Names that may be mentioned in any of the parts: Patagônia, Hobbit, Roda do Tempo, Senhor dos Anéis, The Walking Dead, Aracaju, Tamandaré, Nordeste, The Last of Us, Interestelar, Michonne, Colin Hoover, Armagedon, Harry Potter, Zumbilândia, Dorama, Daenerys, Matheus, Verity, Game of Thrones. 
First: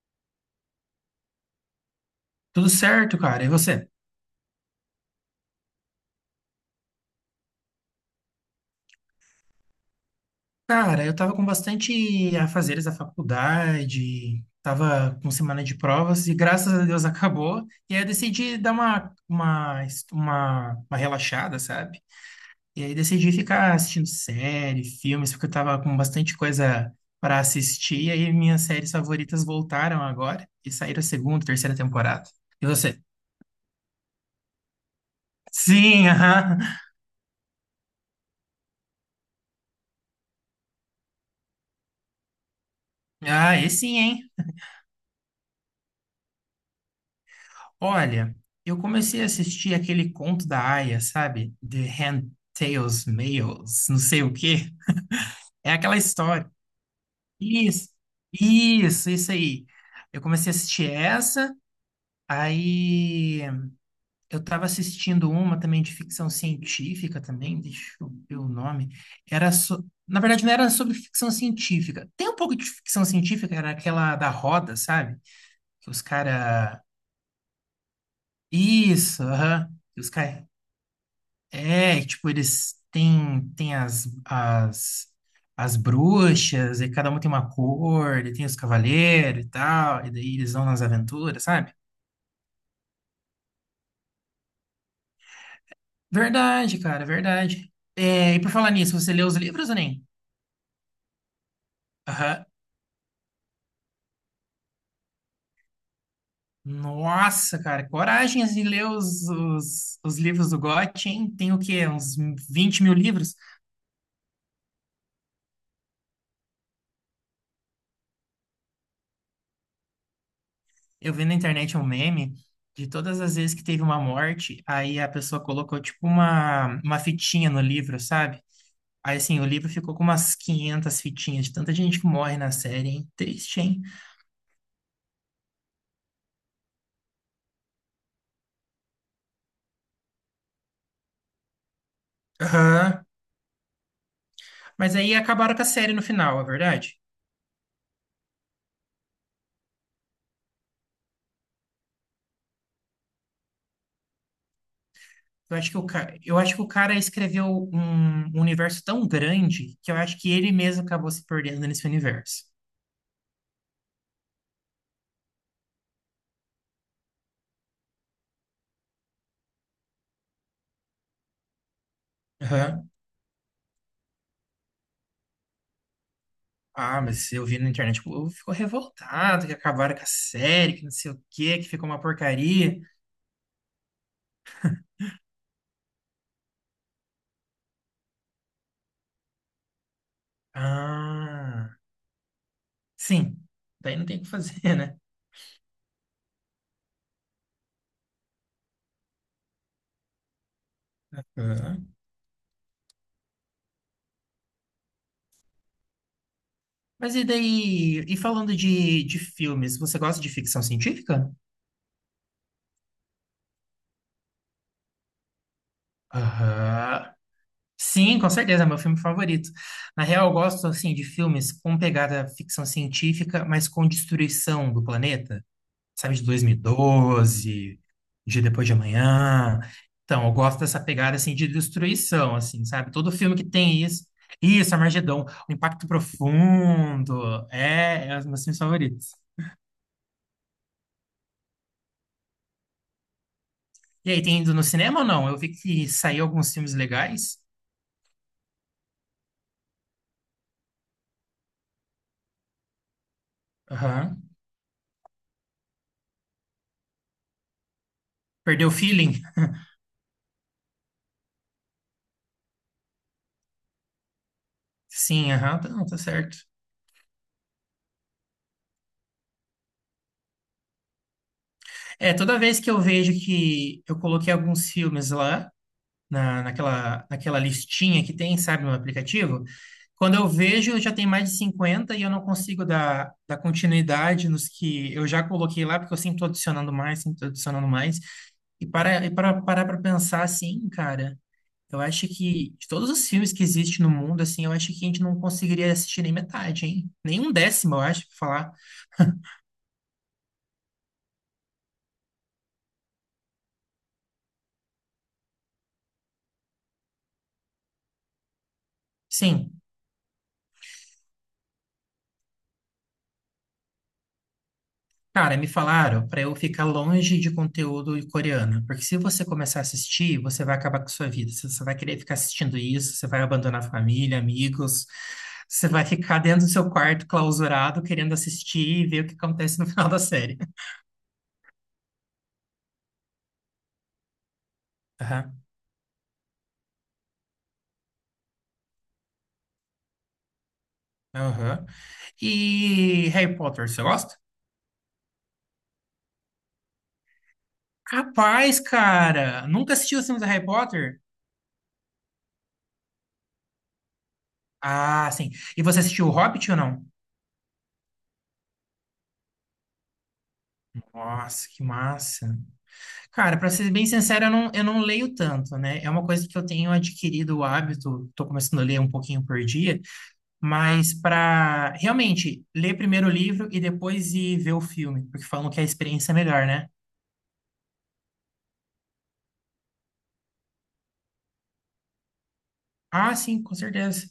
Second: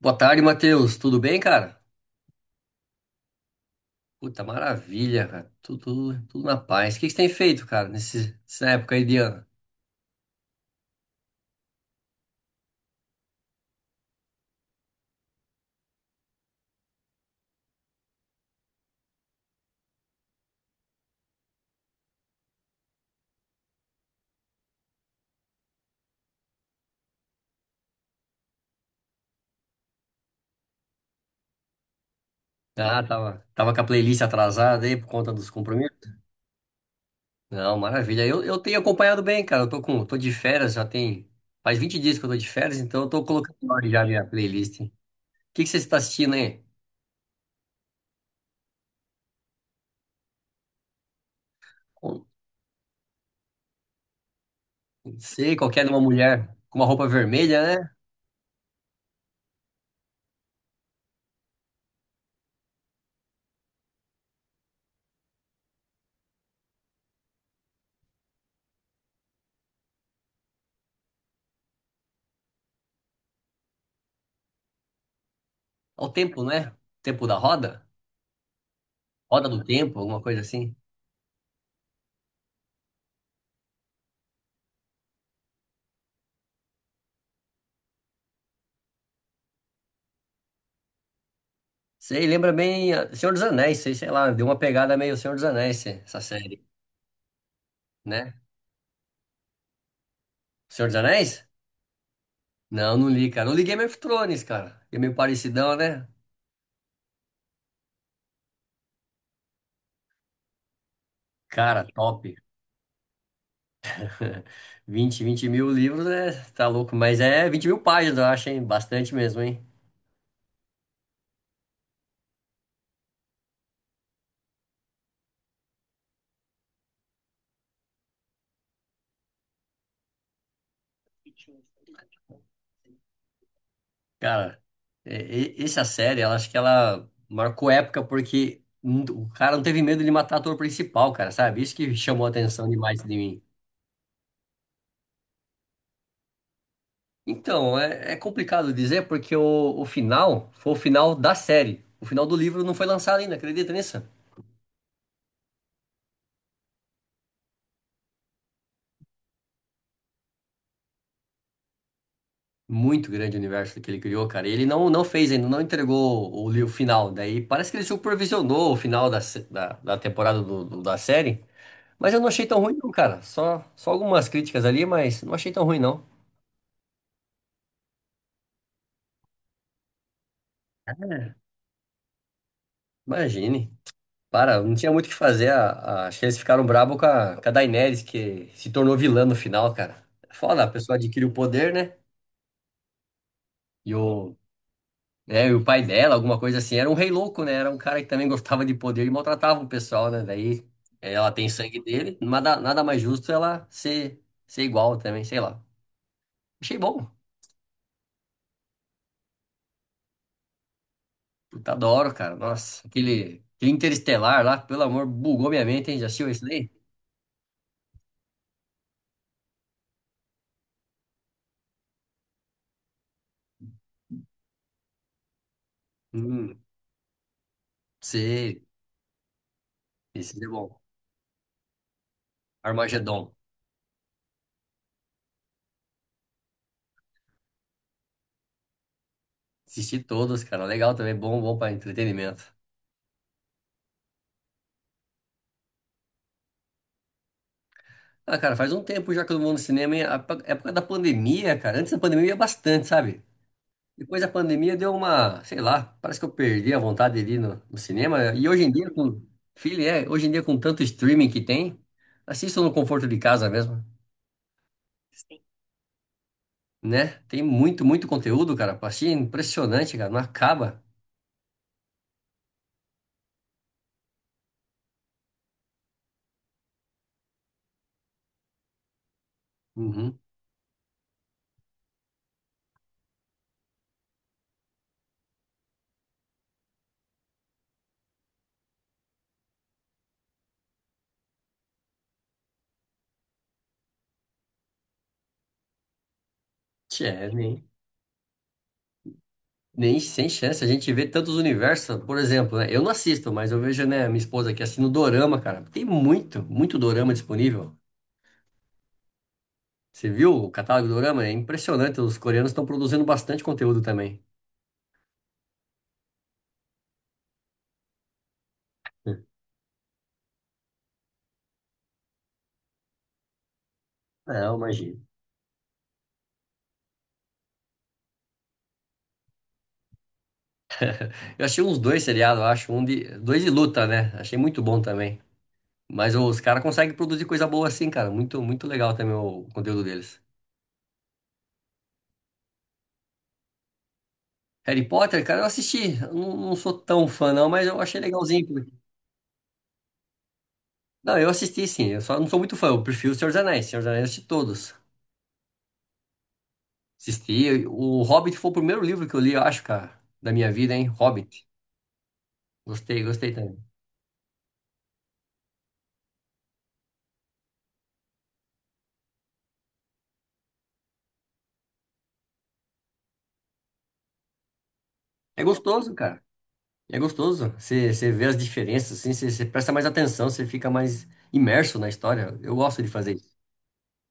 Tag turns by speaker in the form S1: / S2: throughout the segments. S1: Boa tarde, Matheus. Tudo bem, cara?
S2: Tudo certo, cara. E você?
S1: Puta, maravilha, cara. Tudo na paz. O que que você tem feito, cara, nessa época aí de ano?
S2: Cara, eu tava com bastante afazeres da faculdade, tava com semana de provas e graças a Deus acabou. E aí eu decidi dar uma relaxada, sabe? E aí decidi ficar assistindo série, filmes, porque eu tava com bastante coisa para assistir. E aí minhas séries favoritas voltaram agora e saíram a segunda, terceira temporada. E você?
S1: Ah, tava com a playlist atrasada aí por conta dos
S2: Sim,
S1: compromissos.
S2: aham.
S1: Não, maravilha. Eu tenho acompanhado bem, cara. Eu tô de férias, faz 20 dias que eu tô de férias, então eu tô colocando
S2: Ah,
S1: em
S2: esse
S1: ordem
S2: sim,
S1: já a minha
S2: hein?
S1: playlist. O que que você está assistindo aí?
S2: Olha, eu comecei a assistir aquele conto da Aya, sabe? The Hand Tales, Males, não sei o quê.
S1: Não sei,
S2: É
S1: qualquer de
S2: aquela
S1: uma
S2: história.
S1: mulher com uma roupa vermelha,
S2: Isso,
S1: né?
S2: isso aí. Eu comecei a assistir essa, aí eu tava assistindo uma também de ficção científica também, deixa eu ver o nome. Era so... Na verdade, não era sobre ficção científica. Tem um pouco de ficção científica, era aquela da roda, sabe? Que os
S1: Ao tempo, né?
S2: caras.
S1: Tempo da roda?
S2: Isso,
S1: Roda do
S2: aham.
S1: tempo,
S2: Que os
S1: alguma coisa
S2: caras.
S1: assim.
S2: É, tipo, eles têm, têm as bruxas, e cada um tem uma cor, e tem os cavaleiros e tal, e daí eles vão nas aventuras, sabe?
S1: Sei, lembra bem ah, Senhor dos Anéis, sei, sei lá, deu uma pegada meio Senhor dos Anéis, essa série,
S2: Verdade, cara, é verdade.
S1: né?
S2: É, e por falar nisso, você leu os livros ou nem?
S1: Senhor dos Anéis?
S2: Aham.
S1: Não, não li, cara. Não li Game of Thrones, cara. É meio parecidão, né?
S2: Nossa, cara, coragem de ler os livros do Gotti, hein? Tem o
S1: Cara,
S2: quê? Uns
S1: top.
S2: 20 mil livros?
S1: Vinte mil livros, né? Tá louco, mas é 20 mil páginas, eu acho, hein? Bastante mesmo, hein?
S2: Eu vi na internet um meme de todas as vezes que teve uma morte, aí a pessoa colocou, tipo, uma fitinha no livro, sabe? Aí, assim, o livro ficou com umas 500 fitinhas de tanta gente que morre na série, hein? Triste, hein?
S1: Cara, essa série, ela acho que ela marcou época porque n- o cara não teve medo de matar o ator principal, cara, sabe? Isso que chamou a atenção demais
S2: Aham.
S1: de mim.
S2: Mas aí acabaram com a série no final, é verdade?
S1: Então, é complicado dizer porque o final foi o final da série. O final do livro não foi lançado ainda, acredita nisso?
S2: Eu acho que o ca... eu acho que o cara escreveu um universo tão grande que eu acho que ele mesmo acabou se perdendo nesse universo.
S1: Muito grande o universo que ele criou, cara. E ele não fez ainda, não entregou o livro final. Daí parece que ele supervisionou o final da, se- da, da temporada da série. Mas eu não achei tão ruim,
S2: Aham.
S1: não, cara. Só algumas críticas ali, mas não achei tão ruim, não.
S2: Ah, mas eu vi na internet, tipo, o povo ficou revoltado que acabaram com a série, que não sei o quê, que ficou uma porcaria.
S1: Imagine. Para, não tinha muito o que fazer. Acho que eles ficaram bravos com a Daenerys, que se tornou vilã no final, cara. Foda, a pessoa adquire o poder,
S2: Ah,
S1: né?
S2: sim.
S1: E
S2: Daí não tem o que
S1: o,
S2: fazer, né?
S1: né? E o pai dela, alguma coisa assim, era um rei louco, né? Era um cara que também gostava de poder e maltratava o pessoal, né? Daí ela tem sangue
S2: Aham.
S1: dele, nada mais justo ela ser igual também, sei lá. Achei bom.
S2: Mas e daí? E falando de filmes, você gosta de ficção científica?
S1: Puta, adoro, cara. Nossa, aquele Interestelar lá, pelo amor, bugou minha mente, hein? Já assistiu esse daí?
S2: Aham. Sim, com certeza, é meu filme favorito. Na real, eu gosto assim de filmes com pegada ficção científica, mas com destruição do planeta, sabe, de
S1: Hum,
S2: 2012, de
S1: sei.
S2: Depois de Amanhã. Então, eu
S1: Esse é
S2: gosto
S1: bom.
S2: dessa pegada assim de destruição, assim, sabe? Todo
S1: Armagedon.
S2: filme que tem isso, isso, Armagedon, o Impacto Profundo, é, é um dos meus filmes favoritos.
S1: Assisti todos, cara. Legal também, bom, bom para entretenimento.
S2: E aí, tem ido no cinema ou não? Eu vi que saiu alguns filmes legais.
S1: Ah, cara, faz um tempo já que eu não vou no cinema, hein? A época da pandemia, cara. Antes da pandemia eu ia bastante, sabe? Depois
S2: Aham.
S1: da pandemia deu uma, sei lá, parece que eu perdi a vontade de ir no cinema. E hoje
S2: Perdeu o
S1: em dia,
S2: feeling?
S1: filho, é, hoje em dia com tanto streaming que tem, assisto no conforto de casa mesmo.
S2: Sim,
S1: Sim.
S2: aham, tá, não, tá certo.
S1: Né? Tem muito, muito conteúdo, cara. Pra assistir, é impressionante, cara. Não acaba.
S2: É, toda vez que eu vejo que eu coloquei alguns filmes lá, naquela listinha que tem, sabe, no aplicativo, quando
S1: Uhum.
S2: eu vejo, já tem mais de 50 e eu não consigo dar continuidade nos que eu já coloquei lá, porque eu sempre tô adicionando mais, sempre tô adicionando mais. E para parar para pensar assim, cara. Eu acho que de todos os filmes que existem no mundo, assim, eu acho que a gente não conseguiria assistir nem metade, hein? Nem
S1: Tchê,
S2: um
S1: nem,
S2: décimo, eu acho, pra falar.
S1: nem sem chance. A gente vê tantos universos, por exemplo, né? Eu não assisto, mas eu vejo, né, minha esposa aqui assistindo Dorama, cara. Tem muito, muito Dorama disponível.
S2: Sim,
S1: Você viu o catálogo do Dorama? É impressionante. Os coreanos estão produzindo bastante conteúdo também.
S2: cara, me falaram pra eu ficar longe de conteúdo coreano, porque se você começar a assistir, você vai acabar com a sua vida. Você vai querer ficar assistindo isso, você vai abandonar a família,
S1: Não,
S2: amigos,
S1: imagina.
S2: você vai ficar dentro do seu quarto clausurado, querendo assistir e ver o que acontece no final da série.
S1: Eu achei uns dois seriados, eu acho. Um de. Dois de luta, né? Achei muito bom também.
S2: Aham,
S1: Mas os caras conseguem produzir coisa boa assim, cara. Muito, muito legal também o conteúdo deles.
S2: aham. E Harry Potter, você gosta?
S1: Harry Potter, cara, eu assisti. Eu não sou tão fã, não, mas eu achei legalzinho.
S2: Capaz,
S1: porque-
S2: cara! Nunca assistiu os filmes do Harry Potter?
S1: Não, eu assisti sim. Eu só não sou muito fã. Eu prefiro o Senhor dos Anéis. Senhor dos Anéis eu assisti todos.
S2: Ah, sim. E você assistiu o Hobbit ou não?
S1: Assisti. O Hobbit foi o primeiro livro que eu li, eu acho, cara, da minha vida, hein? Hobbit.
S2: Nossa, que massa.
S1: Gostei, gostei
S2: Cara, pra
S1: também.
S2: ser bem sincero, eu não leio tanto, né? É uma coisa que eu tenho adquirido o hábito, tô começando a ler um pouquinho por dia, mas pra realmente ler primeiro o livro e depois ir ver o filme, porque
S1: É
S2: falam que a
S1: gostoso,
S2: experiência é
S1: cara.
S2: melhor, né?
S1: E é gostoso. Você vê as diferenças, assim, você presta mais atenção, você fica mais imerso na história. Eu gosto de fazer
S2: Ah,
S1: isso.
S2: sim, com certeza.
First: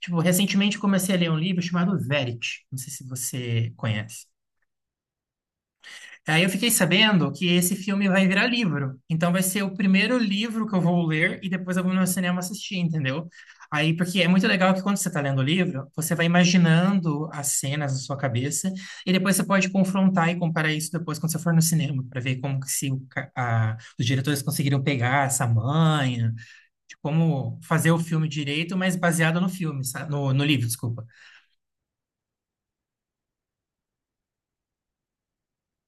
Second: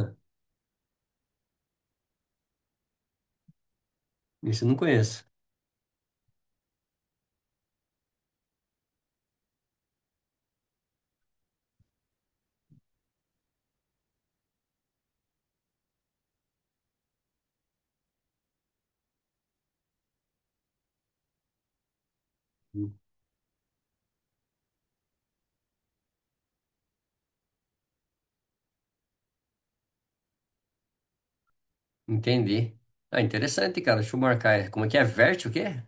S2: Tipo, recentemente comecei a ler um livro chamado Verity. Não sei se você conhece.
S1: Isso eu não conheço.
S2: Aí eu fiquei sabendo que esse filme vai virar livro. Então vai ser o primeiro livro que eu vou ler e depois eu vou no cinema assistir, entendeu? Aí, porque é muito legal que quando você está lendo o livro, você vai imaginando as cenas na sua cabeça e depois você pode confrontar e comparar isso depois quando você for no cinema, para ver como que se o ca- a- os diretores conseguiram pegar essa manha, de como fazer o filme direito, mas baseado no filme, sa- no, no livro, desculpa.
S1: Entendi. Ah, interessante, cara. Deixa eu marcar. Como é que é? Vert o quê?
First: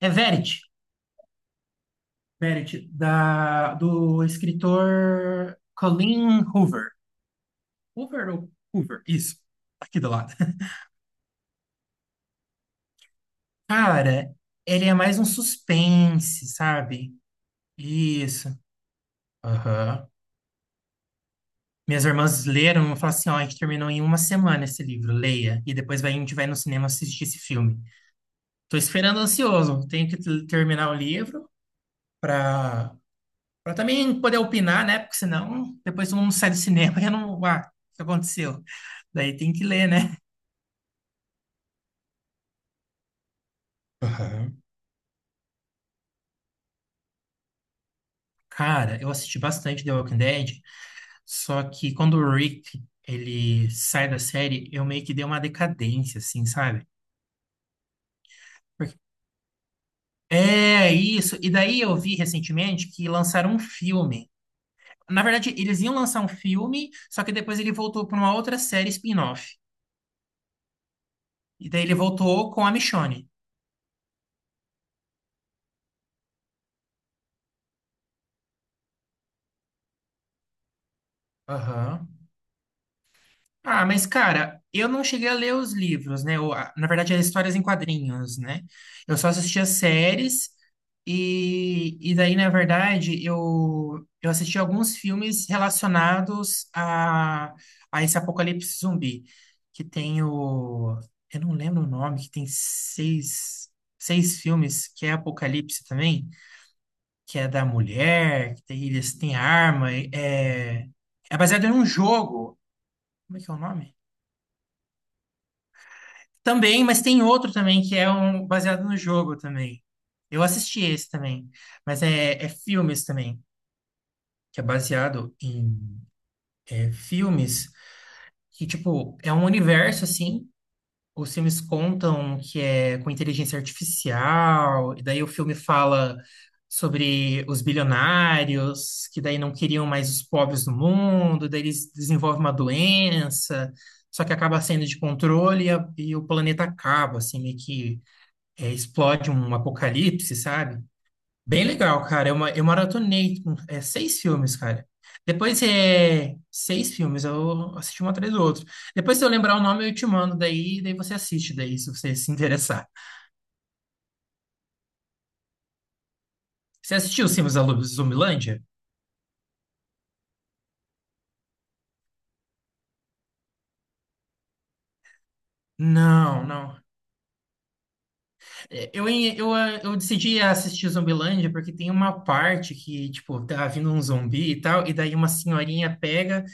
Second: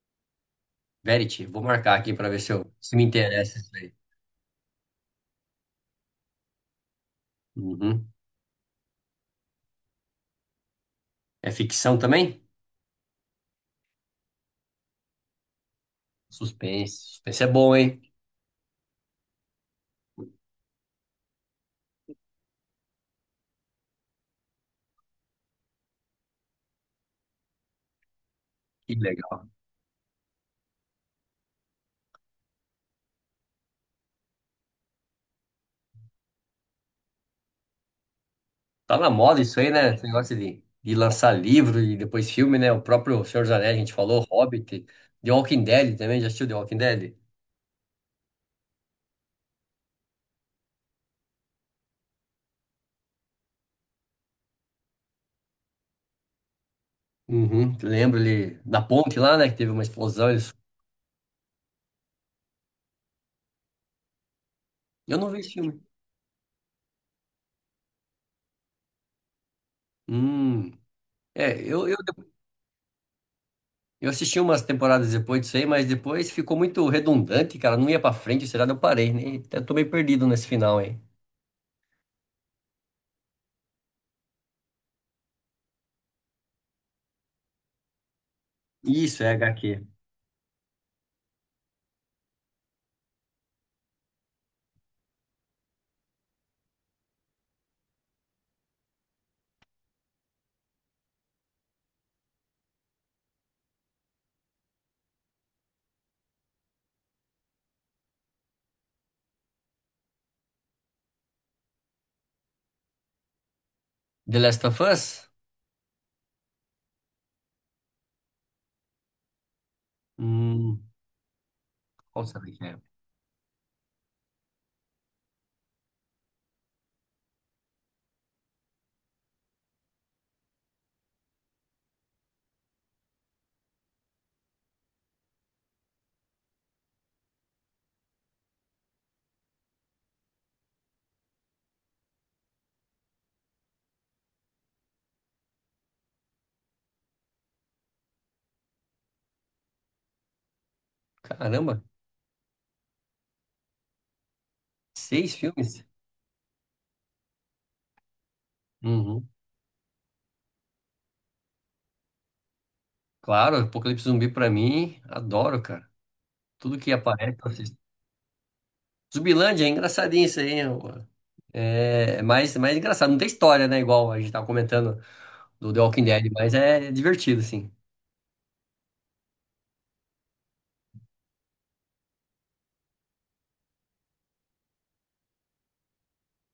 S2: É Verity.
S1: Verity. Vou marcar aqui pra ver se eu
S2: Meredith,
S1: se me interessa isso
S2: da,
S1: aí.
S2: do escritor Colin Hoover.
S1: Uhum.
S2: Hoover ou Hoover? Isso, aqui do lado.
S1: É ficção também?
S2: Cara, ele é mais um suspense,
S1: Suspense.
S2: sabe?
S1: Suspense é bom, hein?
S2: Isso. Aham. Minhas irmãs leram e falaram assim: ó, a gente terminou em uma semana esse livro, leia. E depois vai, a gente vai no cinema assistir esse filme. Tô
S1: Que
S2: esperando
S1: legal.
S2: ansioso. Tenho que t- terminar o livro pra, pra também poder opinar, né? Porque senão depois todo mundo sai do cinema e eu não. Ah, o que aconteceu?
S1: Tá na
S2: Daí
S1: moda
S2: tem
S1: isso
S2: que
S1: aí,
S2: ler,
S1: né? Esse
S2: né?
S1: negócio de lançar livro e depois filme, né? O próprio Senhor dos Anéis, a gente falou,
S2: Aham.
S1: Hobbit, The Walking Dead também. Já assistiu The Walking Dead?
S2: Cara, eu assisti bastante The Walking Dead, só que quando o Rick, ele sai da série, eu meio que dei uma decadência, assim, sabe?
S1: Uhum, lembro ele da
S2: Porque-
S1: ponte lá, né? Que teve uma explosão. Eles...
S2: é isso. E daí eu vi recentemente que lançaram um filme.
S1: Eu
S2: Na
S1: não vi
S2: verdade,
S1: esse filme.
S2: eles iam lançar um filme, só que depois ele voltou para uma outra série spin-off.
S1: Hum. É,
S2: E daí
S1: eu,
S2: ele
S1: eu,
S2: voltou com a Michonne.
S1: eu assisti umas temporadas depois disso aí, mas depois ficou muito redundante, cara. Não ia pra frente, será? Eu parei, né? Até tô meio perdido nesse final aí.
S2: Aham. Ah, mas cara, eu não cheguei a ler os livros, né? Ou, a- na verdade, as histórias em quadrinhos, né? Eu
S1: Isso,
S2: só
S1: é
S2: assistia
S1: HQ.
S2: séries e daí, na verdade, eu assisti alguns filmes relacionados a esse apocalipse zumbi, que tem o... Eu não lembro o nome, que tem seis filmes, que é Apocalipse também, que é da mulher, que tem, eles têm arma, é, é baseado em um jogo. Como é que é o nome?
S1: The Last of Us?
S2: Também, mas tem outro também que é um baseado no jogo também. Eu assisti
S1: Hum,
S2: esse também, mas
S1: Qual
S2: é,
S1: será
S2: é
S1: que é?
S2: filmes também, que é baseado em é, filmes que, tipo, é um universo assim. Os filmes contam que é com inteligência artificial, e daí o filme fala sobre os bilionários, que daí não queriam mais os pobres do mundo, daí eles desenvolvem uma doença, só que acaba saindo de controle e, a- e o planeta acaba, assim, meio que é, explode um apocalipse, sabe? Bem
S1: Caramba,
S2: legal, cara. Eu, ma- eu maratonei com, é, 6 filmes, cara.
S1: seis
S2: Depois
S1: filmes?
S2: é 6 filmes, eu assisti um atrás do outro. Depois, se
S1: Uhum.
S2: eu lembrar o nome, eu te mando daí, daí você assiste daí, se você se interessar.
S1: Claro, Apocalipse Zumbi pra mim, adoro, cara. Tudo que
S2: Você assistiu os
S1: aparece, eu
S2: filmes da
S1: assisto.
S2: Lu- Zumbilândia?
S1: Zumbilândia é engraçadinho isso aí, hein, pô. É mais, mais engraçado. Não tem história, né? Igual a gente tava comentando do The Walking Dead,
S2: Não,
S1: mas
S2: não.
S1: é divertido, assim.
S2: É, eu, em- eu, ah, eu decidi assistir Zumbilândia porque tem uma parte que, tipo, tá vindo um zumbi e tal, e daí uma senhorinha pega.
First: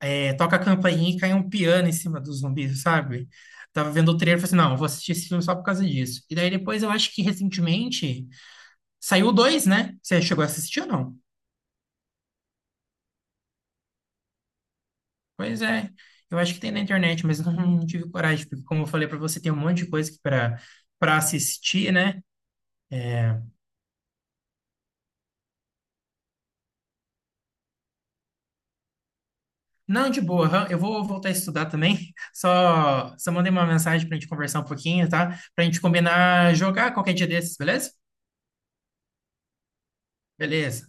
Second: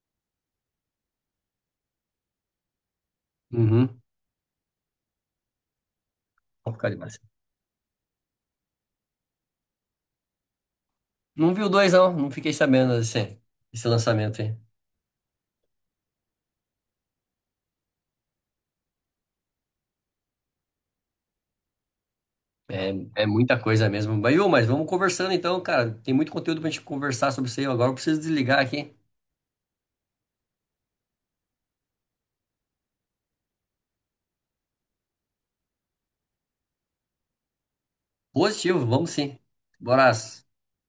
S2: É, toca a campainha e cai um piano em cima dos zumbis, sabe? Tava
S1: Uhum.
S2: vendo o trailer e falei assim, não, eu vou assistir esse filme só por causa disso. E daí
S1: Vou
S2: depois
S1: ficar
S2: eu acho
S1: demais.
S2: que recentemente saiu o dois, né? Você chegou a assistir ou não?
S1: Não vi o dois, não. Não fiquei sabendo desse lançamento aí.
S2: Pois é, eu acho que tem na internet, mas não, não tive coragem, porque como eu falei pra você, tem um monte de coisa para assistir, né?
S1: É, é muita coisa mesmo. Mas, ô, mas vamos conversando então, cara. Tem muito conteúdo pra gente conversar sobre isso aí. Agora eu preciso desligar aqui.
S2: Não, de boa, aham, eu vou voltar a estudar também. Só mandei uma mensagem pra gente conversar um pouquinho, tá? Pra gente combinar jogar qualquer dia desses, beleza?
S1: Positivo, vamos sim. Bora.
S2: Beleza.